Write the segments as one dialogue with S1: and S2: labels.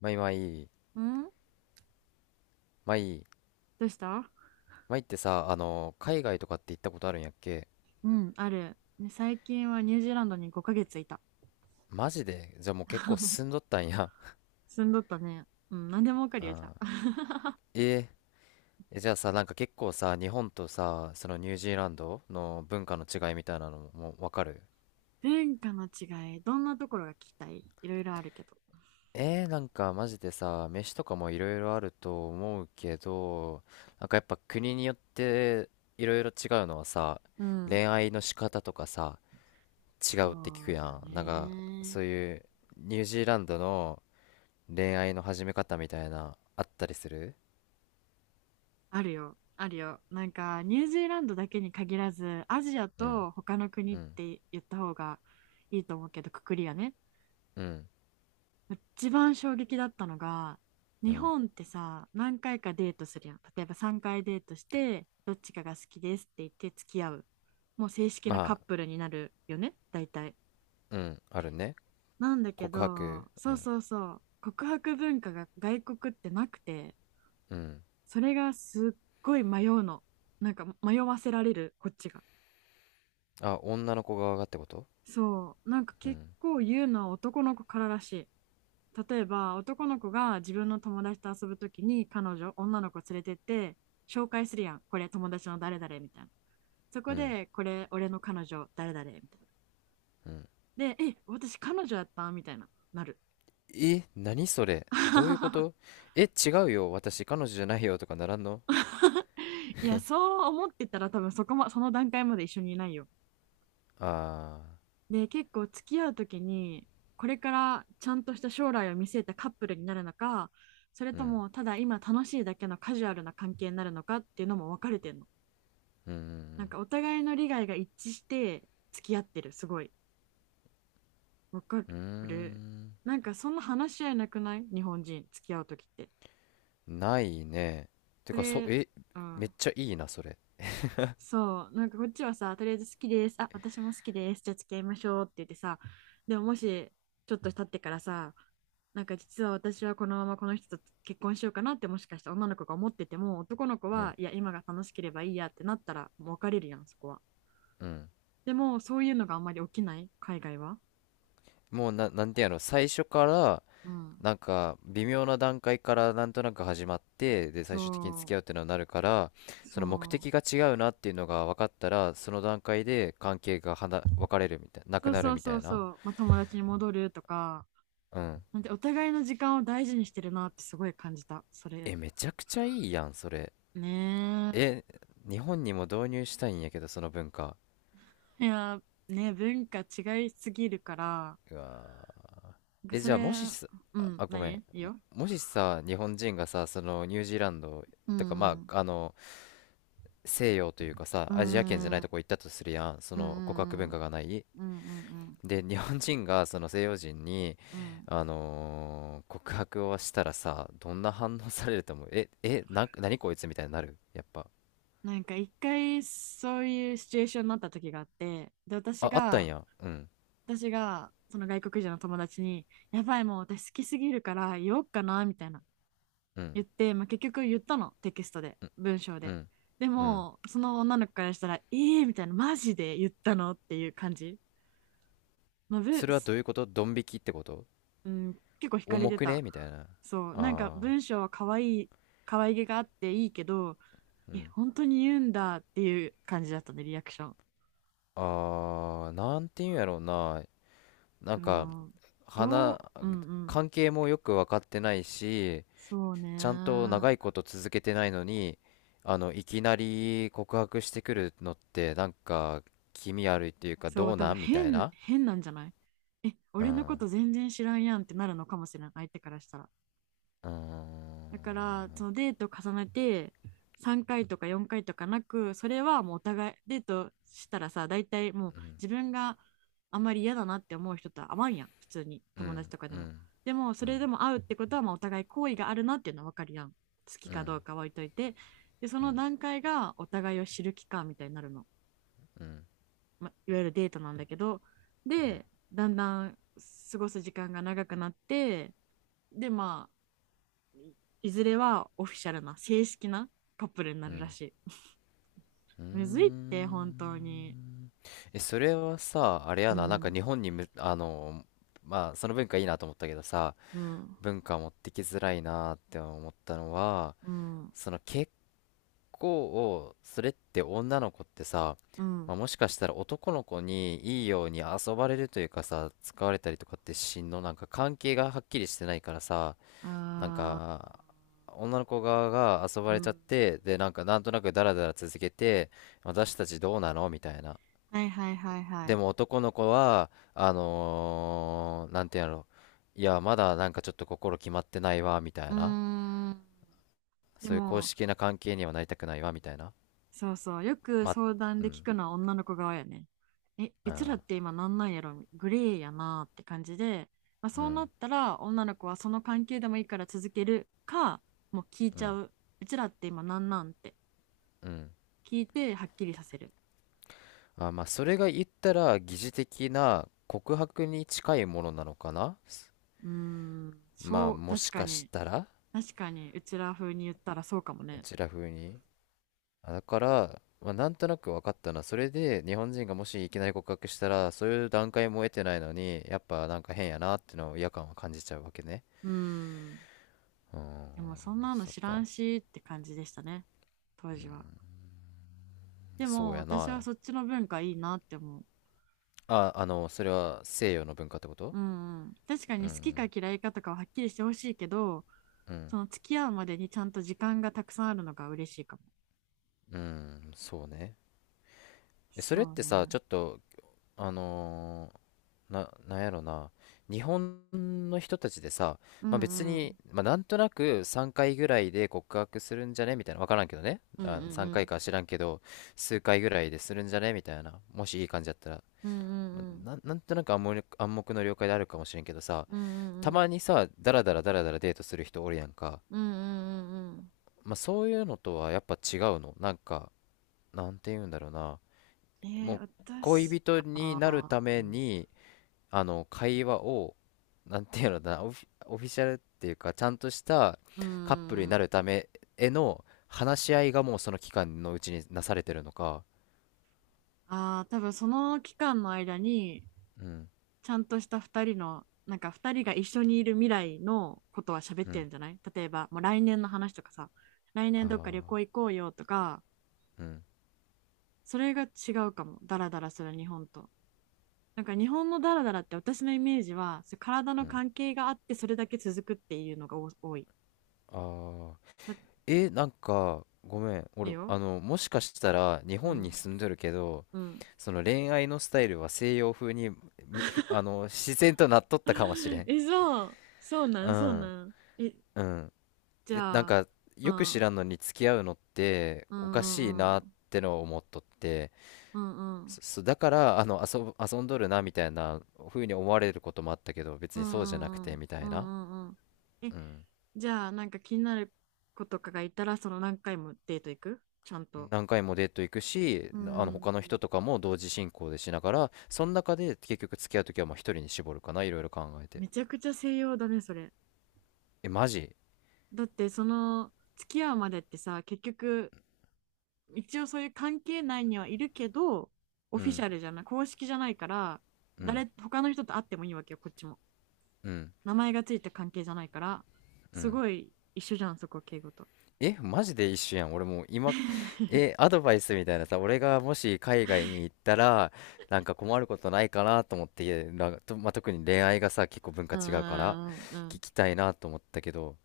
S1: まいまい、
S2: ん。
S1: まい、
S2: どうした？
S1: まいってさ、海外とかって行ったことあるんやっけ？
S2: うん、ある。ね、最近はニュージーランドに5ヶ月いた。
S1: マジでじゃあもう結構進んどったんや。
S2: 住んどったね。うん、何でもわかるよ、じゃあ。
S1: えじゃあさ、なんか結構さ、日本とさ、そのニュージーランドの文化の違いみたいなのももうわかる？
S2: 文化の違い、どんなところが聞きたい？いろいろあるけど。
S1: なんかマジでさ、飯とかもいろいろあると思うけど、なんかやっぱ国によっていろいろ違うのはさ、
S2: うん。
S1: 恋愛の仕方とかさ、違
S2: そ
S1: うって聞く
S2: う
S1: や
S2: だ
S1: ん。なんか、
S2: ね。
S1: そういうニュージーランドの恋愛の始め方みたいなあったりする？
S2: あるよ、あるよ。なんか、ニュージーランドだけに限らず、アジア
S1: うん。
S2: と他の国
S1: う
S2: っ
S1: ん。
S2: て言った方がいいと思うけど、くくりがね。
S1: うん。
S2: 一番衝撃だったのが、
S1: う
S2: 日
S1: ん。
S2: 本ってさ、何回かデートするやん。例えば3回デートして、どっちかが好きですって言って付き合う。もう正式
S1: ま
S2: なカッ
S1: あ。
S2: プルになるよね、大体。
S1: うん。あるね。
S2: なんだけ
S1: 告白。
S2: ど、
S1: う
S2: そう
S1: ん。
S2: そうそう、告白文化が外国ってなくて、
S1: うん。
S2: それがすっごい迷うの。なんか迷わせられる、こっちが。
S1: あ、女の子側がってこと？
S2: そう、なんか
S1: う
S2: 結
S1: ん。
S2: 構言うのは男の子かららしい。例えば男の子が自分の友達と遊ぶときに彼女、女の子連れてって紹介するやん。これ友達の誰々みたいな。そこ
S1: うん。
S2: でこれ俺の彼女誰々みたいな。
S1: うん。
S2: で、え、私彼女やったみたいな。なる。
S1: え、何それ、どういうこ と？え、違うよ、私彼女じゃないよ、とかならんの？
S2: いや、そう思ってたら多分その段階まで一緒にいないよ。
S1: ああ
S2: で、結構付き合うときに、これからちゃんとした将来を見据えたカップルになるのか、それ
S1: ー。う
S2: と
S1: ん。
S2: もただ今楽しいだけのカジュアルな関係になるのかっていうのも分かれてんの。
S1: う
S2: なん
S1: ん。
S2: かお互いの利害が一致して付き合ってる、すごい。分か
S1: うん。うん。
S2: る。
S1: う
S2: なんかそんな話し合いなくない？日本人、付き合うときって。
S1: ーん、ないね。て
S2: そ
S1: か、
S2: れ、う
S1: めっ
S2: ん。
S1: ちゃいいなそれ。
S2: そう、なんかこっちはさ、とりあえず好きです。あ、私も好きです。じゃあ付き合いましょうって言ってさ、でももし、ちょっと経ってからさ、なんか実は私はこのままこの人と結婚しようかなってもしかしたら女の子が思ってても、男の子
S1: う
S2: は、
S1: ん。
S2: いや、今が楽しければいいやってなったら、もう別れるやん、そこは。
S1: うん。
S2: でも、そういうのがあんまり起きない、海外は。
S1: もうなんてやろ、最初から、
S2: うん。
S1: なんか微妙な段階からなんとなく始まって、で最
S2: そ
S1: 終的に付き合うっていうのになるから、
S2: う、
S1: そ
S2: そ
S1: の目的が
S2: う。
S1: 違うなっていうのが分かったらその段階で関係が別れるみたいな、なく
S2: そう
S1: なる
S2: そう
S1: みた
S2: そ
S1: い
S2: う
S1: な。
S2: そう。まあ、友達に戻るとか、
S1: うん。
S2: なんてお互いの時間を大事にしてるなってすごい感じた、それ。
S1: え、めちゃくちゃいいやんそれ。
S2: ね。
S1: え、日本にも導入したいんやけど、その文化。
S2: いや、ね、文化違いすぎるから、
S1: うわー。
S2: なんか
S1: え、
S2: そ
S1: じゃ
S2: れ、
S1: あもしさ、
S2: う
S1: あ
S2: ん、
S1: あ、ごめ
S2: 何？
S1: ん、
S2: いいよ。
S1: もしさ、日本人がさ、そのニュージーランド
S2: うん
S1: とか、ま
S2: うん
S1: あ西洋というかさ、
S2: う
S1: アジア圏じゃない
S2: ん
S1: とこ行ったとするやん、そ
S2: うんう
S1: の告白文化
S2: ん
S1: がない。
S2: うんうんうんうん
S1: で、日本人がその西洋人に、
S2: うん。
S1: 告白をしたらさ、どんな反応されると思う？何こいつみたいになるやっぱ。
S2: なんか一回そういうシチュエーションになった時があって、で、
S1: あ、あったんや。うん、
S2: 私がその外国人の友達に、やばい、もう私好きすぎるから言おうかな、みたいな
S1: うん、
S2: 言って、まあ、結局言ったの、テキストで、文章
S1: う
S2: で。
S1: ん、
S2: で
S1: うん。
S2: も、その女の子からしたら、ええー、みたいな、マジで言ったの？っていう感じ。まあ、
S1: それはどういうこと？ドン引きってこと？
S2: うん、結構惹かれ
S1: 重
S2: て
S1: く
S2: た。
S1: ねみたいな。あ
S2: そう、なんか
S1: あ、
S2: 文章は可愛い、可愛げがあっていいけど、
S1: う
S2: え、
S1: ん。
S2: 本当に言うんだっていう感じだったね、リアクション。
S1: ああ、なんていうんやろうな。なん
S2: う
S1: か、
S2: ん、ど
S1: 花、
S2: う、うんうん。
S1: 関係もよく分かってないし、
S2: そう
S1: ちゃんと
S2: ね。
S1: 長いこと続けてないのに、いきなり告白してくるのって、なんか、気味悪いっていうか、
S2: そ
S1: ど
S2: う、
S1: う
S2: 多
S1: な
S2: 分
S1: んみたい
S2: 変、
S1: な。
S2: 変なんじゃない？え、
S1: うん。
S2: 俺のこ
S1: う
S2: と全然知らんやんってなるのかもしれない、相手からしたら。だか
S1: ん。
S2: らそのデート重ねて3回とか4回とかなく、それはもうお互いデートしたらさ、大体もう
S1: うん。
S2: 自分があんまり嫌だなって思う人と会わんやん、普通に、
S1: う
S2: 友達
S1: ん。
S2: とかで
S1: う
S2: も。
S1: ん。
S2: でもそ
S1: う
S2: れ
S1: ん。
S2: でも会うってことは、まあお互い好意があるなっていうのは分かるやん、好き
S1: う
S2: かど
S1: ん。
S2: うかは置いといて。で、そ
S1: う
S2: の
S1: ん。
S2: 段階がお互いを知る期間みたいになるの、
S1: うん。
S2: まあ、いわゆるデートなんだけど。で、だんだん過ごす時間が長くなって、で、まあ、いずれはオフィシャルな正式なカップルにな
S1: う
S2: るら
S1: ん。
S2: しい。
S1: うー
S2: むずいって本当に。
S1: ん。え、それはさ、あれ
S2: う
S1: やな、なんか
S2: ん
S1: 日本にむ、あの、まあ、その文化いいなと思ったけどさ、
S2: うん
S1: 文化持ってきづらいなって思ったのは、
S2: うん
S1: 結構、それって女の子ってさ、
S2: うん。
S1: まあ、もしかしたら男の子にいいように遊ばれるというかさ、使われたりとかってしんの、なんか関係がはっきりしてないからさ、なん
S2: あ
S1: か、女の子側が遊
S2: ー、
S1: ば
S2: う
S1: れちゃっ
S2: ん。
S1: て、で、なんかなんとなくダラダラ続けて、私たちどうなのみたいな。
S2: はいはいはいは
S1: で
S2: い。
S1: も男の子は、なんていうんやろ、いや、まだなんかちょっと心決まってないわ、みた
S2: う
S1: いな。
S2: ーん。で
S1: そういう公
S2: も
S1: 式な関係にはなりたくないわ、みたいな。
S2: そうそう、よく
S1: ま、
S2: 相談
S1: う
S2: で聞
S1: ん、
S2: くのは女の子側やね。え、
S1: う
S2: うちらっ
S1: ん。
S2: て今なんなんやろ、グレーやなって感じで、まあ、
S1: う
S2: そうなっ
S1: ん。
S2: たら女の子はその関係でもいいから続けるか、もう聞い
S1: う
S2: ちゃ
S1: ん。
S2: う。うちらって今なんなんって
S1: うん。
S2: 聞いてはっきりさせる。
S1: あ、まあ、それが言ったら疑似的な告白に近いものなのかな。
S2: うーん、
S1: ま
S2: そ
S1: あ
S2: う、
S1: も
S2: 確
S1: し
S2: か
S1: かし
S2: に、
S1: たら。
S2: 確かに、うちら風に言ったらそうかも
S1: う
S2: ね。
S1: ちら風に。あ、だから、まあ、なんとなく分かったな。それで日本人がもしいきなり告白したら、そういう段階も得てないのに、やっぱなんか変やなっていうのを、違和感は感じちゃうわけね。
S2: うーん、
S1: うーん。
S2: でもそんなの
S1: そっ
S2: 知らん
S1: か。
S2: しって感じでしたね、当時は。で
S1: そ
S2: も
S1: うや
S2: 私は
S1: な。
S2: そっちの文化いいなって思う。
S1: あ、それは西洋の文化ってこと？
S2: うんうん、確か
S1: う
S2: に好きか
S1: ん。
S2: 嫌いかとかははっきりしてほしいけど、
S1: うん。
S2: その付き合うまでにちゃんと時間がたくさんあるのが嬉しいかも。
S1: うん。そうね。え、それっ
S2: そう
S1: てさ、
S2: ね。
S1: ちょっとあのーなんやろな、日本の人たちでさ、
S2: う
S1: まあ別
S2: んうん。
S1: に、まあなんとなく3回ぐらいで告白するんじゃねみたいな、わからんけどね。
S2: うんう
S1: あ、
S2: ん
S1: 3
S2: う
S1: 回
S2: ん。
S1: かいか知らんけど、数回ぐらいでするんじゃねみたいな、もしいい感じだったら、
S2: うんう
S1: まあ
S2: んうん。
S1: なんとなく暗黙の了解であるかもしれんけどさ、
S2: うんうん
S1: た
S2: うん。
S1: まにさ、ダラダラダラダラデートする人おるやんか、
S2: うんうんうんうん。
S1: まあそういうのとはやっぱ違うの、なんか、なんて言うんだろうな、もう
S2: 私、
S1: 恋人になる
S2: あ
S1: ため
S2: ー、
S1: に、あの会話をなんていうのだな、オフィシャルっていうかちゃんとした
S2: うー
S1: カップルに
S2: ん、
S1: なるためへの話し合いがもうその期間のうちになされてるのか？
S2: あー、多分その期間の間に、
S1: うん。
S2: ちゃんとした2人の、なんか2人が一緒にいる未来のことは喋っ
S1: う
S2: てる
S1: ん。
S2: んじゃない？例えば、もう来年の話とかさ、来
S1: あ
S2: 年どっか旅
S1: あ
S2: 行行こうよとか、
S1: ー。うん。
S2: それが違うかも、ダラダラする日本と。なんか日本のダラダラって私のイメージは、そう、体
S1: う
S2: の
S1: ん。
S2: 関係があってそれだけ続くっていうのが多い。
S1: ああ
S2: だっ
S1: ー。え、なんか、ごめん、
S2: て
S1: 俺
S2: よ。
S1: もしかしたら日
S2: う
S1: 本に
S2: ん。
S1: 住んどるけど、
S2: うん。
S1: その恋愛のスタイルは西洋風にむふあの自然となっとったかもしれ ん。
S2: え、そう。そうな
S1: う
S2: ん、そう
S1: ん。
S2: なん。え、
S1: うん。
S2: じ
S1: え、なん
S2: ゃあ、
S1: か、
S2: う
S1: よく知
S2: ん、
S1: らんのに付き合うのって
S2: う
S1: お
S2: んう
S1: かしい
S2: んう
S1: なっ
S2: ん、
S1: てのを思っとって、
S2: うんうん、
S1: そだから、遊んどるなみたいな風に思われることもあったけど、別
S2: う
S1: にそうじゃなく
S2: んう
S1: て
S2: ん
S1: みた
S2: うん、う
S1: いな。
S2: んうんうん。え、
S1: うん。
S2: じゃあ、なんか気になる子とかがいたら、その何回もデート行く？ちゃんと。
S1: 何回もデート行くし、
S2: うん、
S1: 他の人とかも同時進行でしながら、その中で結局付き合うときはもう一人に絞るかな、いろいろ考えて。
S2: めちゃくちゃ西洋だね、それ。
S1: え、マジ？
S2: だって、その、付き合うまでってさ、結局、一応そういう関係内にはいるけど、オ
S1: う
S2: フィシ
S1: ん、
S2: ャルじゃない、公式じゃないから、
S1: うん、
S2: 他の人と会ってもいいわけよ、こっちも。
S1: うん、
S2: 名前がついた関係じゃないから、
S1: う
S2: す
S1: ん。
S2: ごい一緒じゃん、そこ、敬語と。
S1: え、マジで一緒やん。俺もう今、え、アドバイスみたいなさ、俺がもし海外に行ったら、なんか困ることないかなと思って、なんかと、まあ、特に恋愛がさ、結構文化
S2: う
S1: 違うから、
S2: んうんう
S1: 聞
S2: ん
S1: きたいなと思ったけど、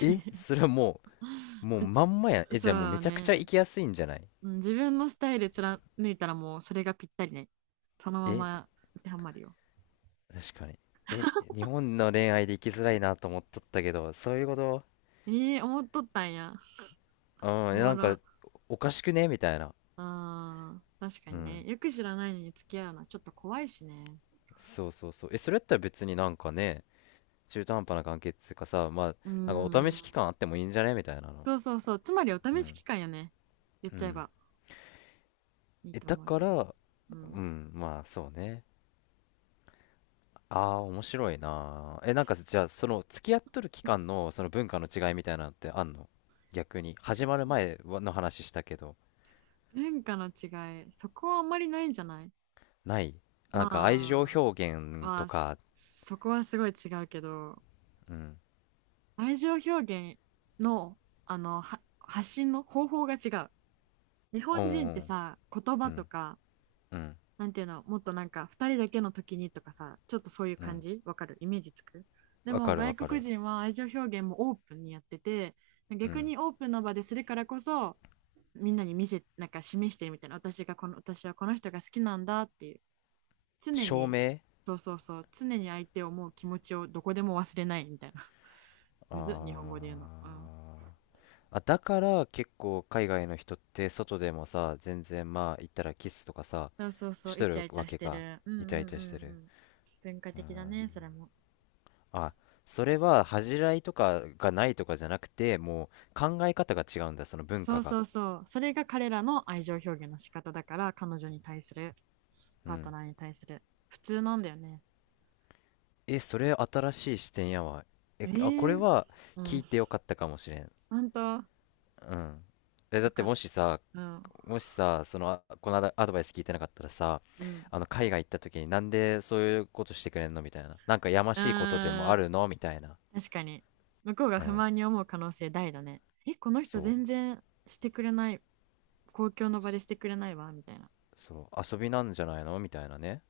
S1: え、それはも
S2: うん。
S1: う、もう まんまやん。え、じゃあもう
S2: そ
S1: め
S2: う
S1: ちゃくち
S2: ね。
S1: ゃ行きやすいんじゃない？
S2: うん、自分のスタイル貫いたらもうそれがぴったりね。そのま
S1: え、
S2: ま当てはまるよ。
S1: 確かに。え、日本の恋愛で行きづらいなと思っとったけど、そういうこと？
S2: ええ、思っとったんや。
S1: う
S2: お
S1: ん。え、
S2: も
S1: なんか、
S2: ろ。
S1: おかしくねみたいな。
S2: うん。確か
S1: う
S2: にね。
S1: ん。
S2: よく知らないのに付き合うのはちょっと怖いしね。
S1: そうそうそう。え、それやったら別になんかね、中途半端な関係っつうかさ、まあ、
S2: う
S1: なんかお試
S2: ん。
S1: し期間あってもいいんじゃねみたいなの。
S2: そうそうそう。つまりお
S1: う
S2: 試し
S1: ん。
S2: 期間よね。言っ
S1: う
S2: ちゃえ
S1: ん。
S2: ばいい
S1: え、
S2: と
S1: だ
S2: 思い
S1: か
S2: ま
S1: ら、
S2: す。うん。
S1: うん、まあ、そうね。ああー、面白いな。え、なんか、じゃあ、付き合っとる期間の、その文化の違いみたいなのってあんの？逆に。
S2: 付
S1: 始ま
S2: き
S1: る
S2: 合う
S1: 前はの話したけど、
S2: 文化の違い。そこはあんまりないんじゃない？
S1: ない？な
S2: ま
S1: んか、愛情表
S2: あ。
S1: 現と
S2: は、
S1: か、
S2: そこはすごい違うけど、
S1: うん。
S2: 愛情表現のは発信の方法が違う。日
S1: う
S2: 本
S1: ん。
S2: 人
S1: う
S2: って
S1: ん。
S2: さ、言
S1: う
S2: 葉と
S1: ん。
S2: か
S1: うん。
S2: なんていうの、もっとなんか2人だけの時にとかさ、ちょっとそういう
S1: う
S2: 感
S1: ん。
S2: じわかる？イメージつく？で
S1: わ
S2: も
S1: かるわ
S2: 外
S1: か
S2: 国
S1: る。
S2: 人は愛情表現もオープンにやってて、
S1: う
S2: 逆
S1: ん。
S2: にオープンの場でするからこそ、みんなに見せ、なんか示してるみたいな、私はこの人が好きなんだっていう、常
S1: 証
S2: に。
S1: 明。
S2: そうそうそう、常に相手を思う気持ちをどこでも忘れないみたいな。
S1: あ
S2: むずっ、日本語
S1: あ
S2: で
S1: ー。
S2: 言うの。うん。
S1: あ、だから結構海外の人って外でもさ、全然まあ言ったらキスとかさ、
S2: そうそうそ
S1: し
S2: う、イ
S1: と
S2: チ
S1: る
S2: ャイチ
S1: わ
S2: ャし
S1: け
S2: て
S1: か。
S2: る。うんう
S1: イ
S2: ん
S1: チャイチ
S2: う
S1: ャして
S2: んう
S1: る。
S2: ん。文化的だね、それも。
S1: あ、それは恥じらいとかがないとかじゃなくて、もう考え方が違うんだ、その文
S2: そ
S1: 化
S2: う
S1: が。
S2: そうそう。それが彼らの愛情表現の仕方だから、彼女に対する、
S1: う
S2: パート
S1: ん。
S2: ナーに対する。普通なんだよね。
S1: え、それ新しい視点やわ。え、あ、こ
S2: え
S1: れ
S2: え。
S1: は
S2: う
S1: 聞
S2: ん。
S1: いてよかったかもしれん。
S2: ほんと、よ
S1: うん。え、だって
S2: かっ
S1: もしさ、
S2: た。うん。
S1: もしさ、その、あ、このアドバイス聞いてなかったらさ、
S2: うん。
S1: 海外行った時になんでそういうことしてくれんのみたいな。なんかやま
S2: う
S1: しいことで
S2: ー
S1: も
S2: ん。
S1: あるのみたいな。
S2: 確かに。向こうが
S1: う
S2: 不
S1: ん。
S2: 満に思う可能性大だね。え、この人
S1: そう。
S2: 全然してくれない。公共の場でしてくれないわ、みたいな。
S1: そう。遊びなんじゃないのみたいなね。